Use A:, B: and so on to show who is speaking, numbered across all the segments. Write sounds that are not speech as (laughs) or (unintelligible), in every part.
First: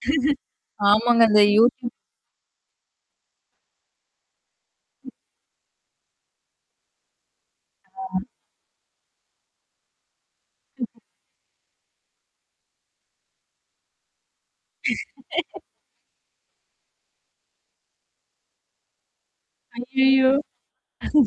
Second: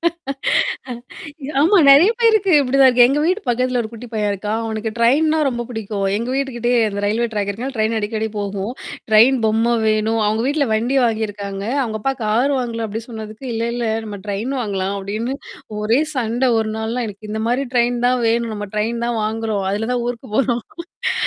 A: (laughs) ஆமாங்க அந்த
B: ஆமா
A: யூடீயூப்
B: நெறைய பேருக்கு இப்படிதான் இருக்கு. எங்க வீட்டு பக்கத்தில ஒரு குட்டி பையன் இருக்கா. அவனக்கு ட்ரெயின்னா ரொம்ப புடிக்கும். எங்க வீட்டுகிட்டயே அந்த ரயில்வே ட்ராக் இருக்கர்ன்னால ட்ரெயின் அடிக்கடி போகும். ட்ரெயின் பொம்ம வேணும். அவங்க வீட்ல வண்டி வாங்கியிருக்காங்க. அவுங்க அப்பா கார் வாங்கலாம் அப்டின் சொன்னதுக்கு, இல்லல்ல நம்ம ட்ரெயின் வாங்கலாம் அப்படின்னு
A: (laughs)
B: ஒரே சண்ட ஒரு நாள்லாம் எனக்கு இந்த மாரி ட்ரெயின் தான் வேணும், நம்ம ட்ரெயின் தான் வாங்குறோம். அதுல தான் ஊருக்கு
A: ஐய்யய்யோ!
B: போறோம்.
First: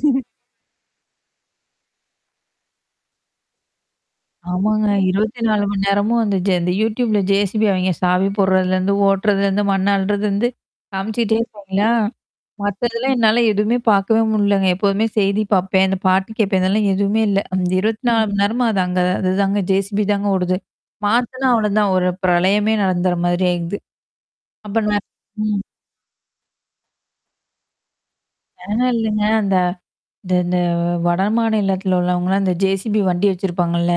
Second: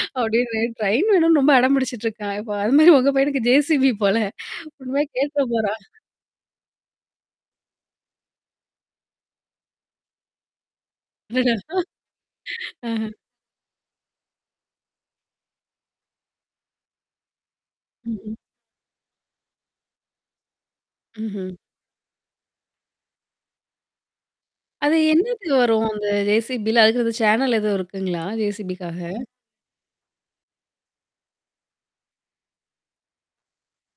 A: (laughs)
B: அப்படின்னு ட்ரெயின் வேணும்னு ரொம்ப அடம் பிடிச்சுட்டுருக்கான். இப்ப அது மாரி உங்க பையனுக்கு ஜேசிபி போல.
A: ஆமாங்க.
B: உண்மையா
A: இருபத்தி
B: கேட்டுற
A: நாலு
B: போறா.
A: மணி நேரமும் அந்த ஜ இந்த யூடியூப்ல ஜேசிபி அவைங்க சாவி போடுறதுலேருந்து ஓட்டுறதுலேருந்து மண் அள்றதுருந்து, காமிச்சுட்டே இருப்பாங்களா?
B: (chuckles) அஹ.
A: மத்ததெல்லாம் என்னால எதுவுமே பாக்கவே முடியலங்க. எப்போதுமே செய்தி பாப்பேன்.அந்த பாட்டு கேட்பேன். இதெல்லாம் எதுவுமே இல்ல. அந்த 24
B: மஹ்ம்.
A: மணி நேரமா அது அங்கதான் அதுதாங்க ஜேசிபி தாங்க ஓடுது. மாத்தனா
B: ம்ஹ்ம்.
A: அவ்ளோதான். ஒரு பிரளயமே நடந்துற மாதிரிய ஆயிடுது. அப்ப ந
B: அது என்னது
A: ம்.
B: வரும் அந்த ஜேசிபில அதுக்குன்னு அந்த சேனல் எதுவும் இருக்குங்களா?
A: அதுலான்
B: ஜேசிபிக்காக?
A: இல்லங்க அந்த இந்த இந்த வடமாநிலத்தில உள்ளவங்கலா, இந்த ஜேசிபி வண்டி வச்சிருப்பாங்கல்ல.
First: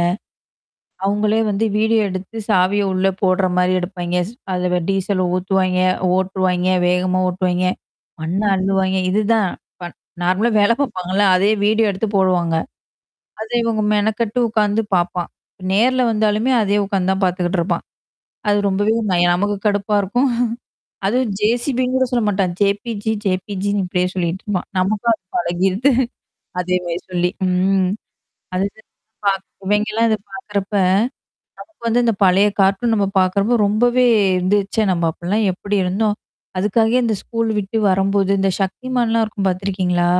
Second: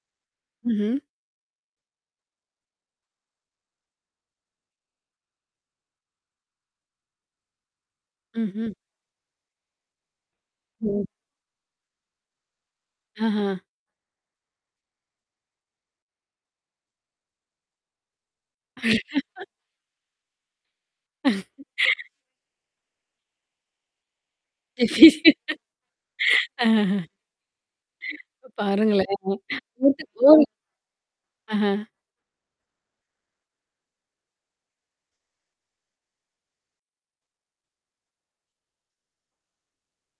B: ம்ஹ்ம்.
A: அவங்களே வந்து வீடியோ எடுத்து சாவிய உள்ள போடுற மாரி எடுப்பா்ங்க.ஸ் அதில டீசல் ஊத்துவாய்ங்க, ஓட்டுருவாய்ங்க, வேகமா ஓட்டுவாயங்க. மண்ண
B: ம்ஹ்ம்.
A: அள்ளுவாய்ங்க. இதுதான். ப நார்மலா வேல
B: ம்.
A: பாப்பாங்கல்ல. அதயே வீடியோ எடுத்து போடுவாங்க. அத
B: அஹா.
A: இவங்க மெனக்கட்டு உட்கார்ந்து பாப்பான். நேர்ல வந்தாலுமே அதே உட்கார்ந்து தான் பார்த்துக்கிட்டுருப்பான். அது ரொம்பவே நய
B: (laughs)
A: நமக்கு கடுப்பா இருக்கும். (chuckles) அதுவும் ஜேசிபின்னு கூட
B: (chuckles)
A: சொல்ல மாட்டான். ஜேபிஜி, ஜேபிஜின்னு இப்படியியே சொல்லிட்டுருப்பான். நமக்கும் அது பழகிடுது. (chuckles)
B: (laughs) அஹ.
A: அதேமாரி சொல்லி. ம். அதுதா
B: பாருங்களே
A: பாக் இவைங்கலாம் இத
B: (unintelligible)
A: பாக்கறப்ப. நமக்கு
B: ஆஹன்.
A: வந்து இந்த பழைய காார்டும் நம்ம பாக்கறப்போ ரொம்பவே இருந்துச்சே நம்ம அப்பலாம் எப்படி இருந்தோம். அதுக்காகே இந்த ஸ்கூல் விட்டு வரும்போது, இந்த சக்திமான்லாம் இருக்கும் பார்த்துருக்கீங்களா?